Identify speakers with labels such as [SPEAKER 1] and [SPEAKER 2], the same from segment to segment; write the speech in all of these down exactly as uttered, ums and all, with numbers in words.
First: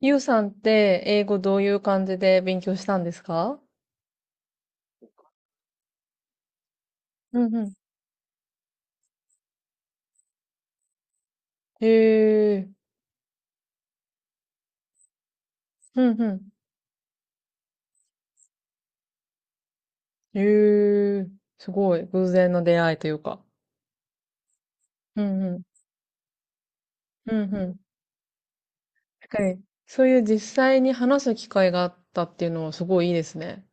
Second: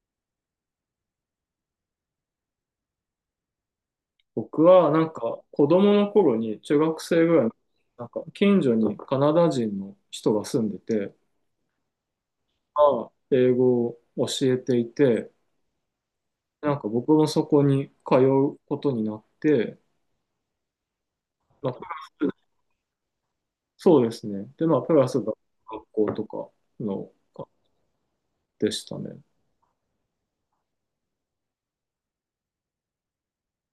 [SPEAKER 1] ゆうさんって英語どういう感じで勉強したんですか？
[SPEAKER 2] 僕はなんか子供の頃に中学生ぐ
[SPEAKER 1] う
[SPEAKER 2] らいの
[SPEAKER 1] んうん。
[SPEAKER 2] なんか近所にカナダ人の人が住んでて、
[SPEAKER 1] へえ、
[SPEAKER 2] まあ英語を教えていて、
[SPEAKER 1] うんう
[SPEAKER 2] なんか僕もそこに通うことになって、
[SPEAKER 1] ん。へえ、
[SPEAKER 2] ま
[SPEAKER 1] す
[SPEAKER 2] あ、プ
[SPEAKER 1] ごい。偶
[SPEAKER 2] ラス、
[SPEAKER 1] 然の出会いというか。
[SPEAKER 2] そうですね。で、まあ、プラス
[SPEAKER 1] う
[SPEAKER 2] が
[SPEAKER 1] んうん。
[SPEAKER 2] 学校とかの
[SPEAKER 1] うんうん。
[SPEAKER 2] でしたね。
[SPEAKER 1] はい。そういう実際に話す機会があったっていうのはすごいいいですね。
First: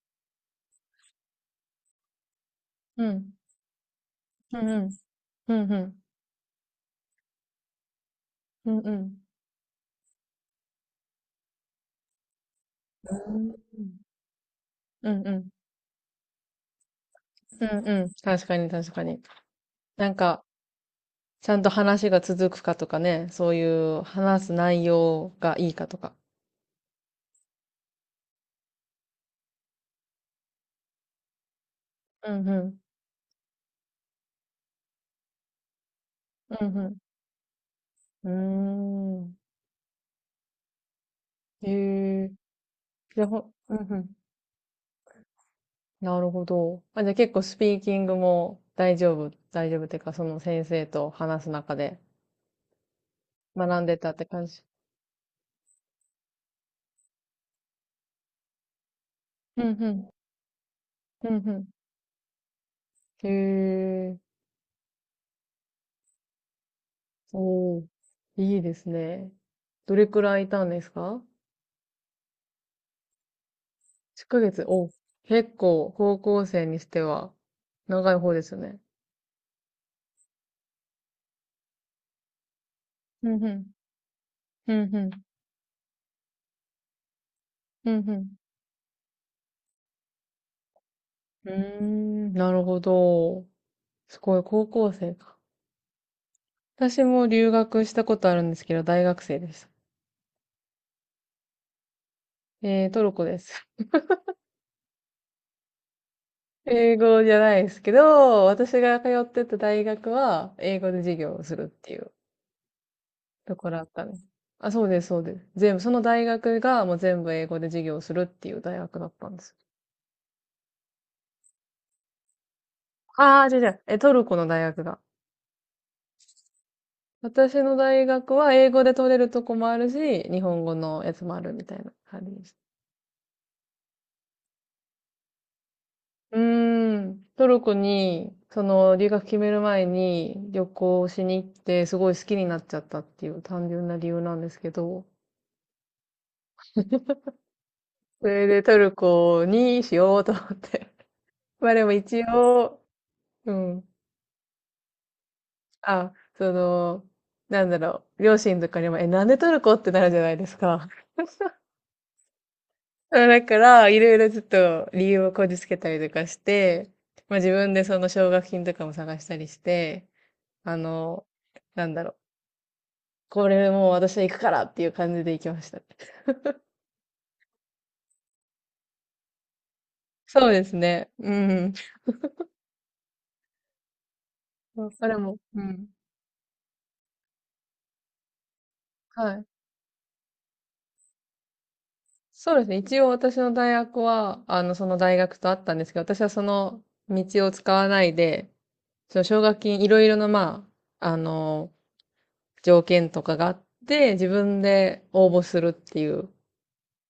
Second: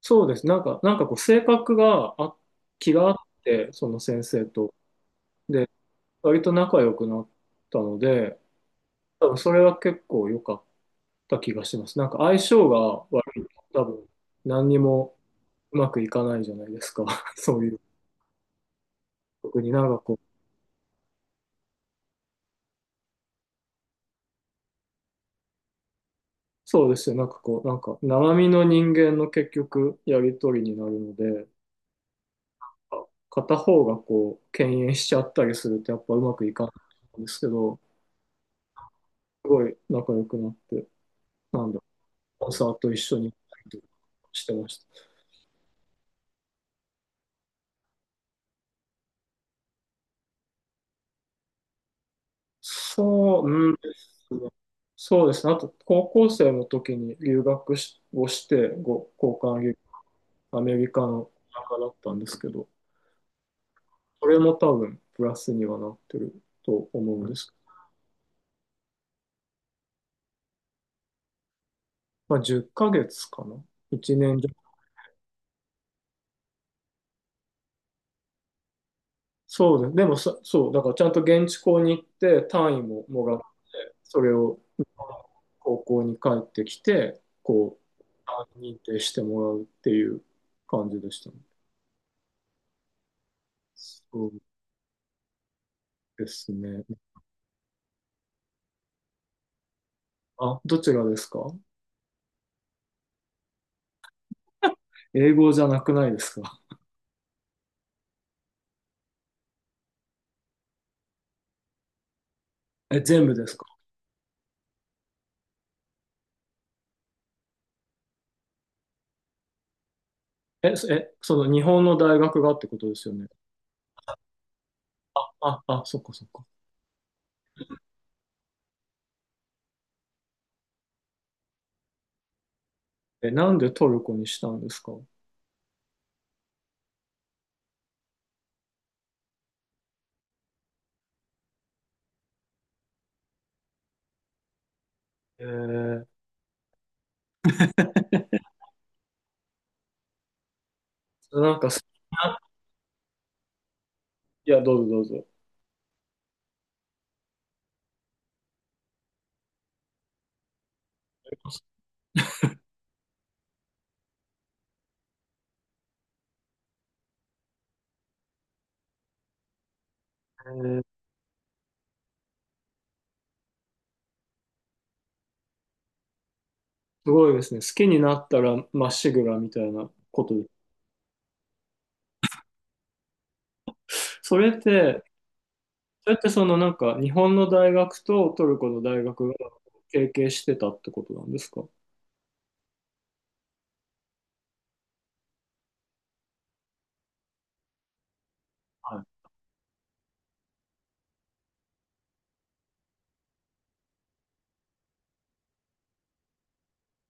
[SPEAKER 2] そうです。なんか、なんかこう性格があ、気
[SPEAKER 1] う
[SPEAKER 2] があっ
[SPEAKER 1] ん。
[SPEAKER 2] て、その先生
[SPEAKER 1] うん
[SPEAKER 2] と。
[SPEAKER 1] うん。う
[SPEAKER 2] で、
[SPEAKER 1] んうん。
[SPEAKER 2] 割と仲良くなったので、
[SPEAKER 1] うんうん。
[SPEAKER 2] 多分それは結構良かった気がしてます。なんか相性が悪いと多
[SPEAKER 1] う
[SPEAKER 2] 分何に
[SPEAKER 1] ん
[SPEAKER 2] も
[SPEAKER 1] うん。
[SPEAKER 2] うまくいかないじゃないですか。そう
[SPEAKER 1] う
[SPEAKER 2] いう、
[SPEAKER 1] んうん。確かに、確かに。
[SPEAKER 2] 特になんか
[SPEAKER 1] な
[SPEAKER 2] こ
[SPEAKER 1] ん
[SPEAKER 2] う、
[SPEAKER 1] か、ちゃんと話が続くかとかね、そういう話す内容がいいかとか。
[SPEAKER 2] そうですよ。なんかこう、なんか生身の人間の結局やりとりになるので、
[SPEAKER 1] うんうん。
[SPEAKER 2] 片方がこう、敬遠しちゃったりするとやっぱうまくいか
[SPEAKER 1] う
[SPEAKER 2] な
[SPEAKER 1] んうん。
[SPEAKER 2] いんですけど、
[SPEAKER 1] うーん。
[SPEAKER 2] すごい仲良くなって、な
[SPEAKER 1] へ
[SPEAKER 2] んだ、
[SPEAKER 1] え。
[SPEAKER 2] コンサート一緒
[SPEAKER 1] じゃ
[SPEAKER 2] に
[SPEAKER 1] あ、
[SPEAKER 2] 行っ
[SPEAKER 1] ほ、
[SPEAKER 2] たり
[SPEAKER 1] う
[SPEAKER 2] とか
[SPEAKER 1] んうん。
[SPEAKER 2] してました。
[SPEAKER 1] なるほど。あ、じゃあ結構スピーキングも大丈夫、大丈夫っていうか、その先生と話す中で
[SPEAKER 2] そう、うんで
[SPEAKER 1] 学んでたって
[SPEAKER 2] すね。
[SPEAKER 1] 感じ。
[SPEAKER 2] そうですね。あと、高校生の時に留学しをして、ご交換
[SPEAKER 1] うん
[SPEAKER 2] 留
[SPEAKER 1] うん。
[SPEAKER 2] アメリカ
[SPEAKER 1] う
[SPEAKER 2] の
[SPEAKER 1] ん
[SPEAKER 2] 中だったんですけど、
[SPEAKER 1] うん。へえ。
[SPEAKER 2] それも多分プラスにはなってると思うんです。
[SPEAKER 1] おー。いいですね。どれくらいいたんですか
[SPEAKER 2] まあ、じゅっかげつかげつかな？ いち
[SPEAKER 1] ?いち
[SPEAKER 2] 年
[SPEAKER 1] ヶ
[SPEAKER 2] 弱。
[SPEAKER 1] 月。お、結構高校生にしては長い方ですよね。
[SPEAKER 2] そうです。でもさ、そう、だからちゃんと現地校に行って単位もも
[SPEAKER 1] う
[SPEAKER 2] らって、
[SPEAKER 1] んうん。
[SPEAKER 2] それを
[SPEAKER 1] う
[SPEAKER 2] 日
[SPEAKER 1] んう
[SPEAKER 2] 本
[SPEAKER 1] ん。
[SPEAKER 2] の高校に帰ってきて、こ
[SPEAKER 1] うん
[SPEAKER 2] う、
[SPEAKER 1] うん。
[SPEAKER 2] 単位認定してもらうっていう感じでしたね。
[SPEAKER 1] うーん、なるほど。す
[SPEAKER 2] そう
[SPEAKER 1] ごい、高校生か。
[SPEAKER 2] ですね。
[SPEAKER 1] 私も留学したことあるんですけど、大学生でした。
[SPEAKER 2] あ、どちらですか？
[SPEAKER 1] えー、トルコです。
[SPEAKER 2] 英語じゃなくないですか？
[SPEAKER 1] 英語じゃないですけど、私が通ってた大学は、英語で授業をするっていう
[SPEAKER 2] え、全部で
[SPEAKER 1] と
[SPEAKER 2] すか？
[SPEAKER 1] ころだったんです。あ、そうです、そうです。全部、その大学がもう全部英語で授業をするっていう大学だったんです。
[SPEAKER 2] え、そえ、その日本の大学がってことですよね。
[SPEAKER 1] ああ、じゃじゃ、え、トルコの大学が。
[SPEAKER 2] あ、あ、そっかそっか。
[SPEAKER 1] 私の大学は英語で取れるとこもあるし、日本語のやつもあるみたいな感じでした。
[SPEAKER 2] え、なんでトルコにしたんですか？
[SPEAKER 1] うーん、トルコに、その、留学決める前に旅行しに行って、すごい好きになっちゃったっていう単純な理由なんですけど、
[SPEAKER 2] えー、
[SPEAKER 1] それでトルコにしようと思って。
[SPEAKER 2] なん か
[SPEAKER 1] ま
[SPEAKER 2] 好
[SPEAKER 1] あ
[SPEAKER 2] き
[SPEAKER 1] でも一
[SPEAKER 2] な、
[SPEAKER 1] 応、うん。
[SPEAKER 2] いや、どうぞどうぞ。
[SPEAKER 1] あ、その、なんだろう、両親とかにも、え、なんでトルコってなるじゃないですか。だから、いろいろちょっと理由をこじつけたりとかして、まあ自分でその奨学金とかも探したりして、
[SPEAKER 2] え
[SPEAKER 1] あ
[SPEAKER 2] ー、
[SPEAKER 1] の、なんだろう。これもう私は行くからっていう感じで行きましたね。
[SPEAKER 2] すごいですね。好きになったらまっしぐらみたいなことで。
[SPEAKER 1] そうですね。うん。
[SPEAKER 2] それっ
[SPEAKER 1] そ
[SPEAKER 2] て、
[SPEAKER 1] それも、うん。
[SPEAKER 2] それってそのなんか日本の大学とトルコの大学
[SPEAKER 1] は
[SPEAKER 2] が
[SPEAKER 1] い。
[SPEAKER 2] 提携してたってことなんですか？
[SPEAKER 1] そうですね。一応私の大学は、あの、その大学とあったんですけど、私はその道を使わないで、そ
[SPEAKER 2] は
[SPEAKER 1] の奨学金いろいろな、まあ、あの、条件とかがあって、自分で応募するっていう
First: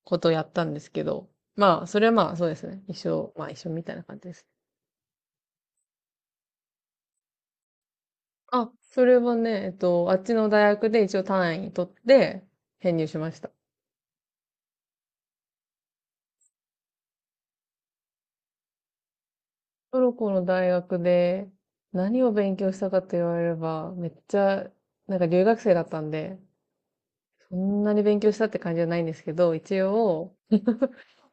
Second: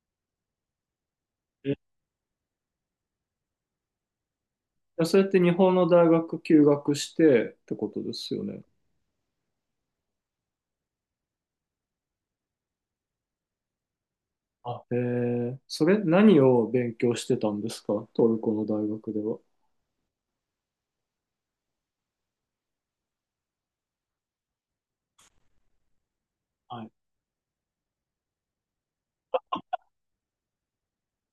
[SPEAKER 1] ことをやったんですけど、
[SPEAKER 2] い。え
[SPEAKER 1] まあ、
[SPEAKER 2] ー
[SPEAKER 1] それはまあ、そうですね。一緒、まあ一緒みたいな感じです。
[SPEAKER 2] それって日本の大学休学してってことですよね。
[SPEAKER 1] あ、それはね、えっと、あっちの大学で一応単位取って編入しました。
[SPEAKER 2] あ、えー、それ何を勉強してたんですか？トルコの大学では。
[SPEAKER 1] トルコの大学で何を勉強したかと言われれば、めっちゃ、なんか留学生だったんで、
[SPEAKER 2] はい。
[SPEAKER 1] そんなに勉強したって感じじゃないんですけど、一応、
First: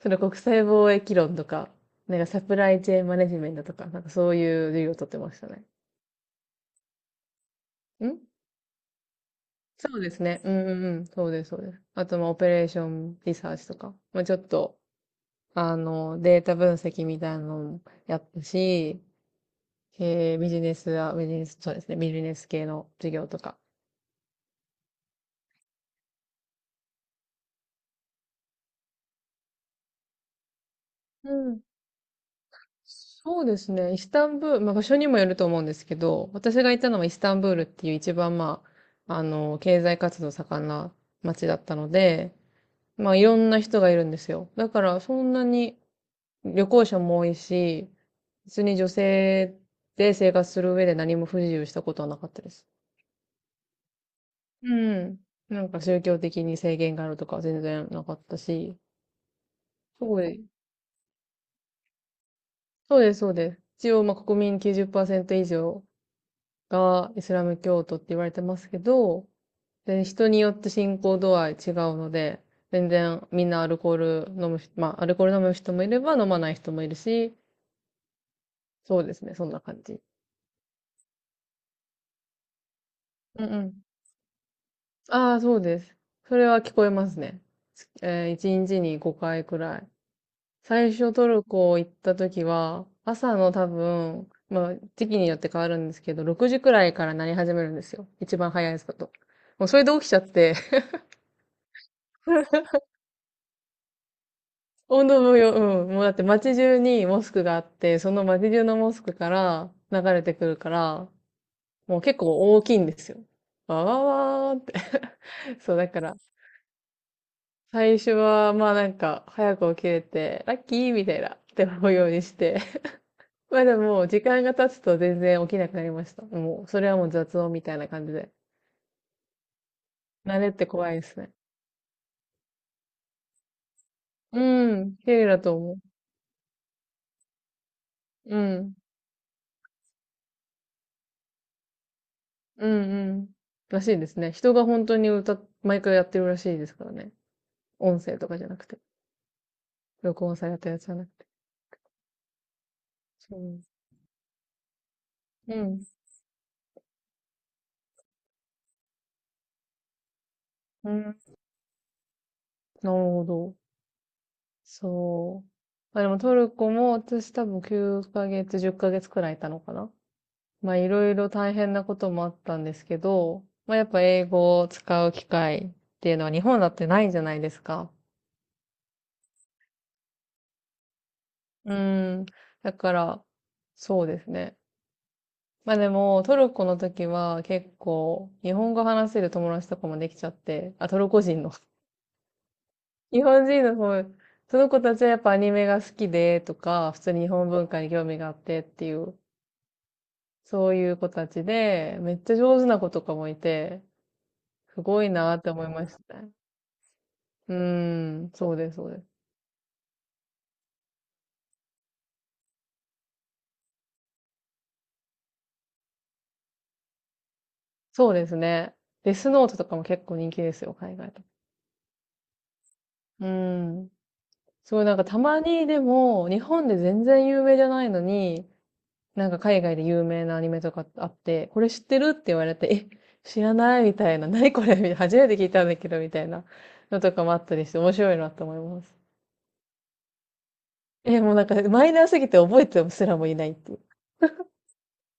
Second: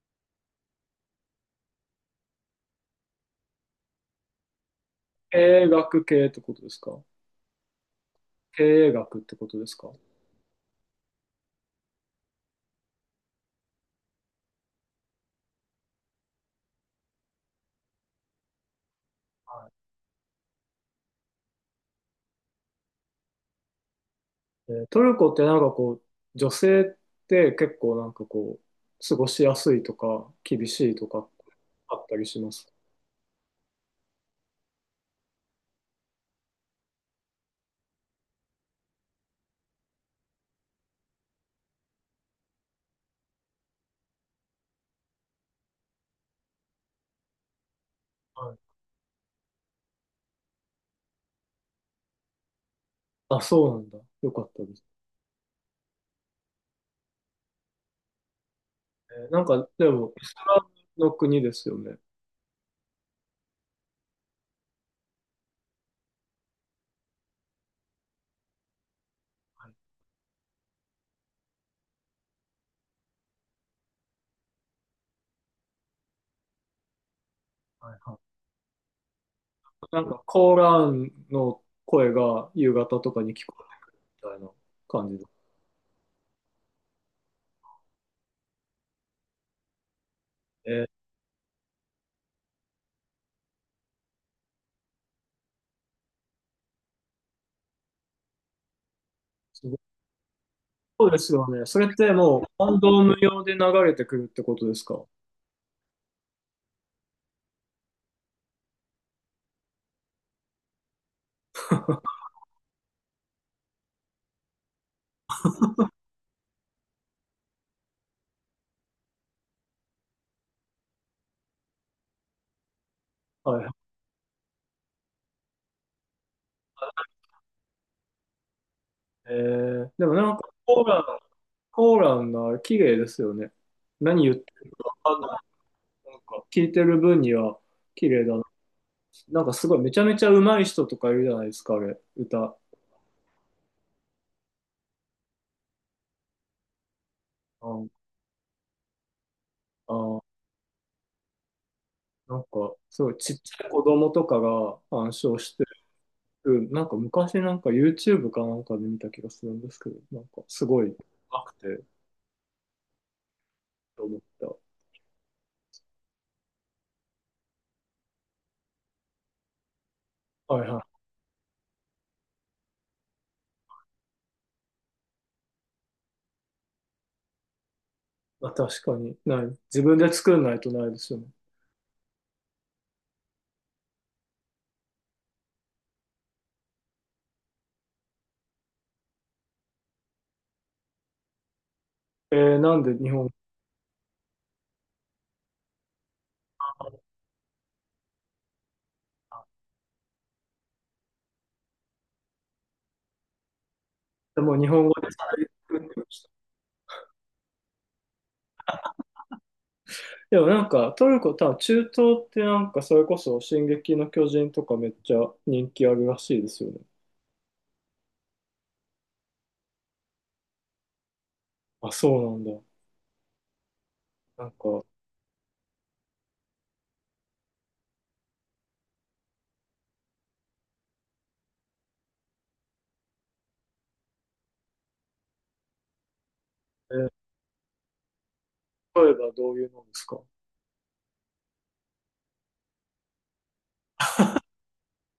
[SPEAKER 1] それ国際貿易論とか、なんかサプライチェーンマネジメントとか、なんかそういう授業を取ってま
[SPEAKER 2] 経
[SPEAKER 1] したね。
[SPEAKER 2] 営学系ってことですか？
[SPEAKER 1] ん
[SPEAKER 2] 経営学ってことですか？は
[SPEAKER 1] そうですね。うんうんうん。そうです、そうです。あと、まあ、オペレーションリサーチとか、まあ、ちょっと、あの、データ分析みたいなのもやったし、
[SPEAKER 2] い。
[SPEAKER 1] えービジネスは、ビジネス、そうですね、ビジネス系の授業とか。
[SPEAKER 2] えートルコってなんかこう、女性って結構なんかこう、過ごしやすいとか、厳しいとか
[SPEAKER 1] うん。
[SPEAKER 2] あったりします？
[SPEAKER 1] そうですね。イスタンブール、まあ場所にもよると思うんですけど、私が行ったのはイスタンブールっていう一番まあ、あの、経済活動盛んな街だったので、まあいろんな人がいるんですよ。だからそんなに旅行者も多いし、普
[SPEAKER 2] はい。
[SPEAKER 1] 通に女性で生活する上で何も不自由したことはなかったです。
[SPEAKER 2] あ、そうなんだ。よかった
[SPEAKER 1] う
[SPEAKER 2] です。
[SPEAKER 1] ん。なんか宗教的に制限があるとかは全然なかったし、
[SPEAKER 2] えーなんかで
[SPEAKER 1] す
[SPEAKER 2] も、
[SPEAKER 1] ご
[SPEAKER 2] イス
[SPEAKER 1] い。
[SPEAKER 2] ラムの国ですよね。
[SPEAKER 1] そうです、そうです。一応まあ国民きゅうじゅうパーセント以上がイスラム教徒って言われてますけど、
[SPEAKER 2] はい。
[SPEAKER 1] で、人によって信仰度合い違うので、全然みんなアルコール飲む人、まあ、アルコール飲む人もいれば飲まない人もいるし、
[SPEAKER 2] はいはい。
[SPEAKER 1] そうですね、そんな感
[SPEAKER 2] な
[SPEAKER 1] じ。
[SPEAKER 2] んかコーランの声が夕方とかに聞
[SPEAKER 1] うん
[SPEAKER 2] こ
[SPEAKER 1] うん。
[SPEAKER 2] えるみたいな感じだ。
[SPEAKER 1] ああ、そうです。それは聞こえますね。えー、いちにちにごかいくらい。
[SPEAKER 2] えー
[SPEAKER 1] 最初トルコ行った時は、朝の多分、まあ、時期によって変わるんですけど、ろくじくらいから鳴り始めるんですよ。一番早いですこと。も
[SPEAKER 2] す
[SPEAKER 1] う
[SPEAKER 2] ご
[SPEAKER 1] そ
[SPEAKER 2] い。
[SPEAKER 1] れで起きちゃって。
[SPEAKER 2] そうですよね。それってもう、ワンドーム用で流れてくるってことですか？
[SPEAKER 1] 本当もよ、うん。もうだって街中にモスクがあって、その街中のモスクから流れてくるから、もう結構大きいんですよ。わわわーって。 そう、だから、最初は、まあなんか、早く起きれて、ラッキーみたいな、って思うようにして。
[SPEAKER 2] は
[SPEAKER 1] まあ
[SPEAKER 2] い。
[SPEAKER 1] でも、時間が経つと全然起きなくなりました。もう、それはもう雑音みたいな感じで。
[SPEAKER 2] えー、でもなん
[SPEAKER 1] 慣
[SPEAKER 2] か
[SPEAKER 1] れって
[SPEAKER 2] コー
[SPEAKER 1] 怖
[SPEAKER 2] ラ
[SPEAKER 1] いで
[SPEAKER 2] ン、
[SPEAKER 1] すね。
[SPEAKER 2] コーランが綺麗ですよね。何言ってる
[SPEAKER 1] うん、綺
[SPEAKER 2] か
[SPEAKER 1] 麗
[SPEAKER 2] な、
[SPEAKER 1] だと思う。
[SPEAKER 2] なんか聞いてる分には綺麗だ
[SPEAKER 1] う
[SPEAKER 2] な。
[SPEAKER 1] ん。
[SPEAKER 2] なんかすごいめちゃめちゃ上手い人とかいるじゃないですか、あれ、歌。
[SPEAKER 1] うんうん。らしいですね。人が本当に歌っ、毎回やってるらしいですからね。
[SPEAKER 2] あ
[SPEAKER 1] 音声とかじゃなくて、録音
[SPEAKER 2] あ、
[SPEAKER 1] されたやつじゃなくて。
[SPEAKER 2] なんかすごいち
[SPEAKER 1] そ
[SPEAKER 2] っ
[SPEAKER 1] う。
[SPEAKER 2] ちゃい子供とかが鑑賞し
[SPEAKER 1] う
[SPEAKER 2] て
[SPEAKER 1] ん。
[SPEAKER 2] る。なんか昔なんか ユーチューブ かなんかで見た気がするんですけど、なんかすごい
[SPEAKER 1] う
[SPEAKER 2] 上
[SPEAKER 1] ん。
[SPEAKER 2] 手くて
[SPEAKER 1] なるほど。
[SPEAKER 2] と思った。
[SPEAKER 1] そう。まあでもトルコも私多分きゅうかげつ、じゅっかげつくらいいたのかな。
[SPEAKER 2] はい
[SPEAKER 1] まあ
[SPEAKER 2] は
[SPEAKER 1] い
[SPEAKER 2] い。
[SPEAKER 1] ろいろ大変なこともあったんですけど、まあやっぱ英語を使う機会っていうのは日本だってないじゃないですか。
[SPEAKER 2] まあ、確かにない。自分で作んないとないですよね。
[SPEAKER 1] うん。だから、そうですね。まあでもトルコの時は結構日本語話せる友達とかもできちゃって、あ、トルコ人の。
[SPEAKER 2] えー、なんで日
[SPEAKER 1] 日
[SPEAKER 2] 本
[SPEAKER 1] 本人の方、その子たちはやっぱアニメが好きでとか、普通に日本文化に興味があってっていう、そういう子たちで、めっちゃ上手な子とかもいて、
[SPEAKER 2] でもう日
[SPEAKER 1] す
[SPEAKER 2] 本語
[SPEAKER 1] ご
[SPEAKER 2] で
[SPEAKER 1] いなって思い
[SPEAKER 2] 作っ
[SPEAKER 1] ま
[SPEAKER 2] て
[SPEAKER 1] し
[SPEAKER 2] ま
[SPEAKER 1] た
[SPEAKER 2] した。
[SPEAKER 1] ね。うーん、そうです、そうです。
[SPEAKER 2] でもなんかトルコ、多分中東ってなんかそれこそ「進撃の巨人」とかめっちゃ人気あるらしいですよね。
[SPEAKER 1] そうですね。デスノートとかも結構人気ですよ、海外と。
[SPEAKER 2] あ、そうなんだ。
[SPEAKER 1] うーん。
[SPEAKER 2] なん
[SPEAKER 1] すご
[SPEAKER 2] か、
[SPEAKER 1] いなんかたまにでも、日本で全然有名じゃないのに、なんか海外で有名なアニメとかあって、これ知ってるって言われて、え、知らないみたいな、何これみたいな初めて聞いたんだけど、みたいな
[SPEAKER 2] え
[SPEAKER 1] の
[SPEAKER 2] ー
[SPEAKER 1] とかもあったりして、面白いなと思います。
[SPEAKER 2] 例えばどういうのですか？
[SPEAKER 1] え、もうなんかマイナーすぎて覚えてすらもいないっていう。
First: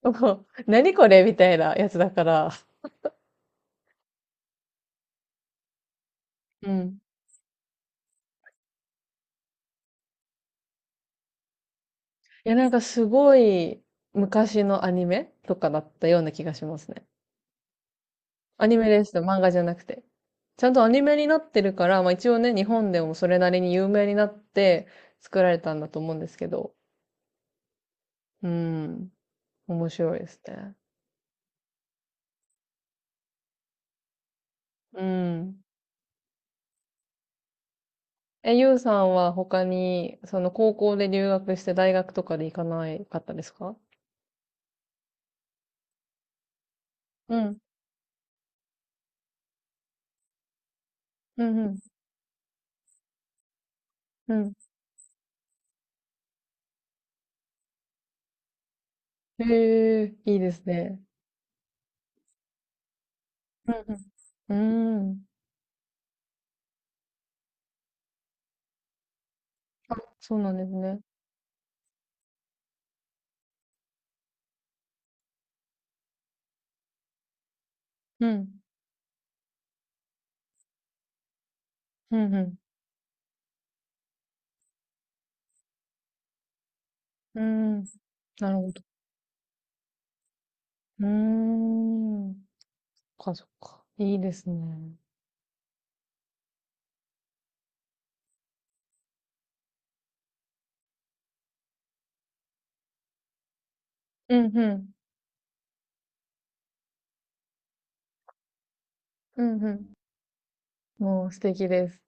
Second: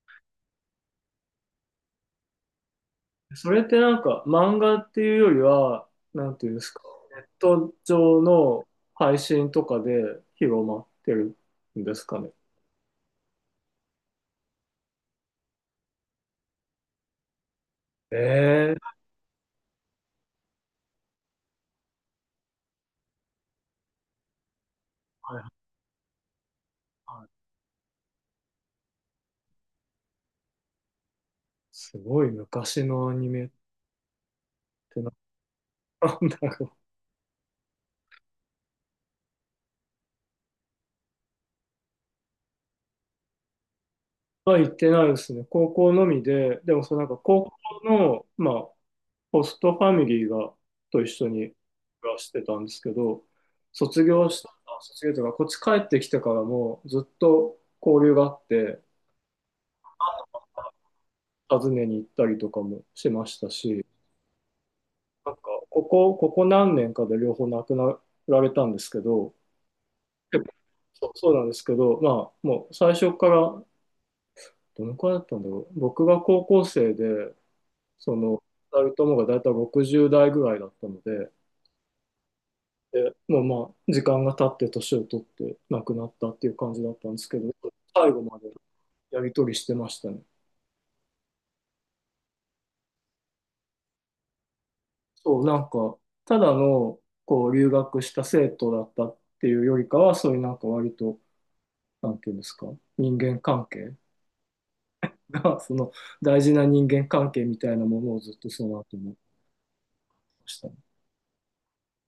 [SPEAKER 1] もう何これみたいなやつだから。
[SPEAKER 2] それってなんか漫画っていうよりは、なんていうんです
[SPEAKER 1] う
[SPEAKER 2] か、
[SPEAKER 1] ん。
[SPEAKER 2] ネット上の配信とかで広まってるんですかね。
[SPEAKER 1] いや、なんかすごい昔のアニメとかだったような気がしますね。ア
[SPEAKER 2] え
[SPEAKER 1] ニ
[SPEAKER 2] ー、
[SPEAKER 1] メですと漫画じゃなくて。ちゃんとアニメになってるから、まあ一応ね、日本でもそれなりに有名になって
[SPEAKER 2] はい
[SPEAKER 1] 作ら
[SPEAKER 2] は
[SPEAKER 1] れたんだと思うんですけど。
[SPEAKER 2] いはい。
[SPEAKER 1] うん、面白いですね。
[SPEAKER 2] すごい昔のアニメって
[SPEAKER 1] う
[SPEAKER 2] な
[SPEAKER 1] ん。
[SPEAKER 2] なんだろう。
[SPEAKER 1] え、ゆうさんは他に、その高校で留学して大学とかで行かないかったですか？
[SPEAKER 2] は行ってないですね。高校のみで、でもそのなんか
[SPEAKER 1] う
[SPEAKER 2] 高
[SPEAKER 1] ん、
[SPEAKER 2] 校の、まあ、ホストファミリーが、と一緒
[SPEAKER 1] う
[SPEAKER 2] に
[SPEAKER 1] ん、うん、
[SPEAKER 2] 暮らしてたんですけど、卒業
[SPEAKER 1] う
[SPEAKER 2] した、
[SPEAKER 1] ん。
[SPEAKER 2] あ卒業というか、こっち帰ってきてからもずっと交流があって、
[SPEAKER 1] へえ、いいですね。
[SPEAKER 2] 訪ねに行ったりとかもしましたし、
[SPEAKER 1] うん、うん。うん。
[SPEAKER 2] なんか、ここ、ここ何年かで両方亡くなられたんですけど、
[SPEAKER 1] あ、そう
[SPEAKER 2] 結
[SPEAKER 1] な
[SPEAKER 2] 構
[SPEAKER 1] んですね。
[SPEAKER 2] そう、そうなんですけど、まあ、もう最初から、どのくらいだったんだろう。僕が高校生で、そ
[SPEAKER 1] う
[SPEAKER 2] の、
[SPEAKER 1] ん、
[SPEAKER 2] 二人ともがだいたいろくじゅう代ぐらいだったので、
[SPEAKER 1] うん、うん。
[SPEAKER 2] で、もうまあ、時間が経って年を取って亡くなったっていう感じだったんですけ
[SPEAKER 1] う
[SPEAKER 2] ど、
[SPEAKER 1] ん。
[SPEAKER 2] 最後まで
[SPEAKER 1] なるほど。
[SPEAKER 2] やり取りしてましたね。
[SPEAKER 1] うーん。そっか、そっか。いいですね。
[SPEAKER 2] そう、なんか、ただの、こう、留学した生徒だったっていうよりかは、そういうなんか割と、なんていうんですか、人間関係
[SPEAKER 1] うん、うん、
[SPEAKER 2] が その、大事な人間関係みたいなものをずっとその後もして
[SPEAKER 1] うん、うん。
[SPEAKER 2] ました。
[SPEAKER 1] もう素敵です。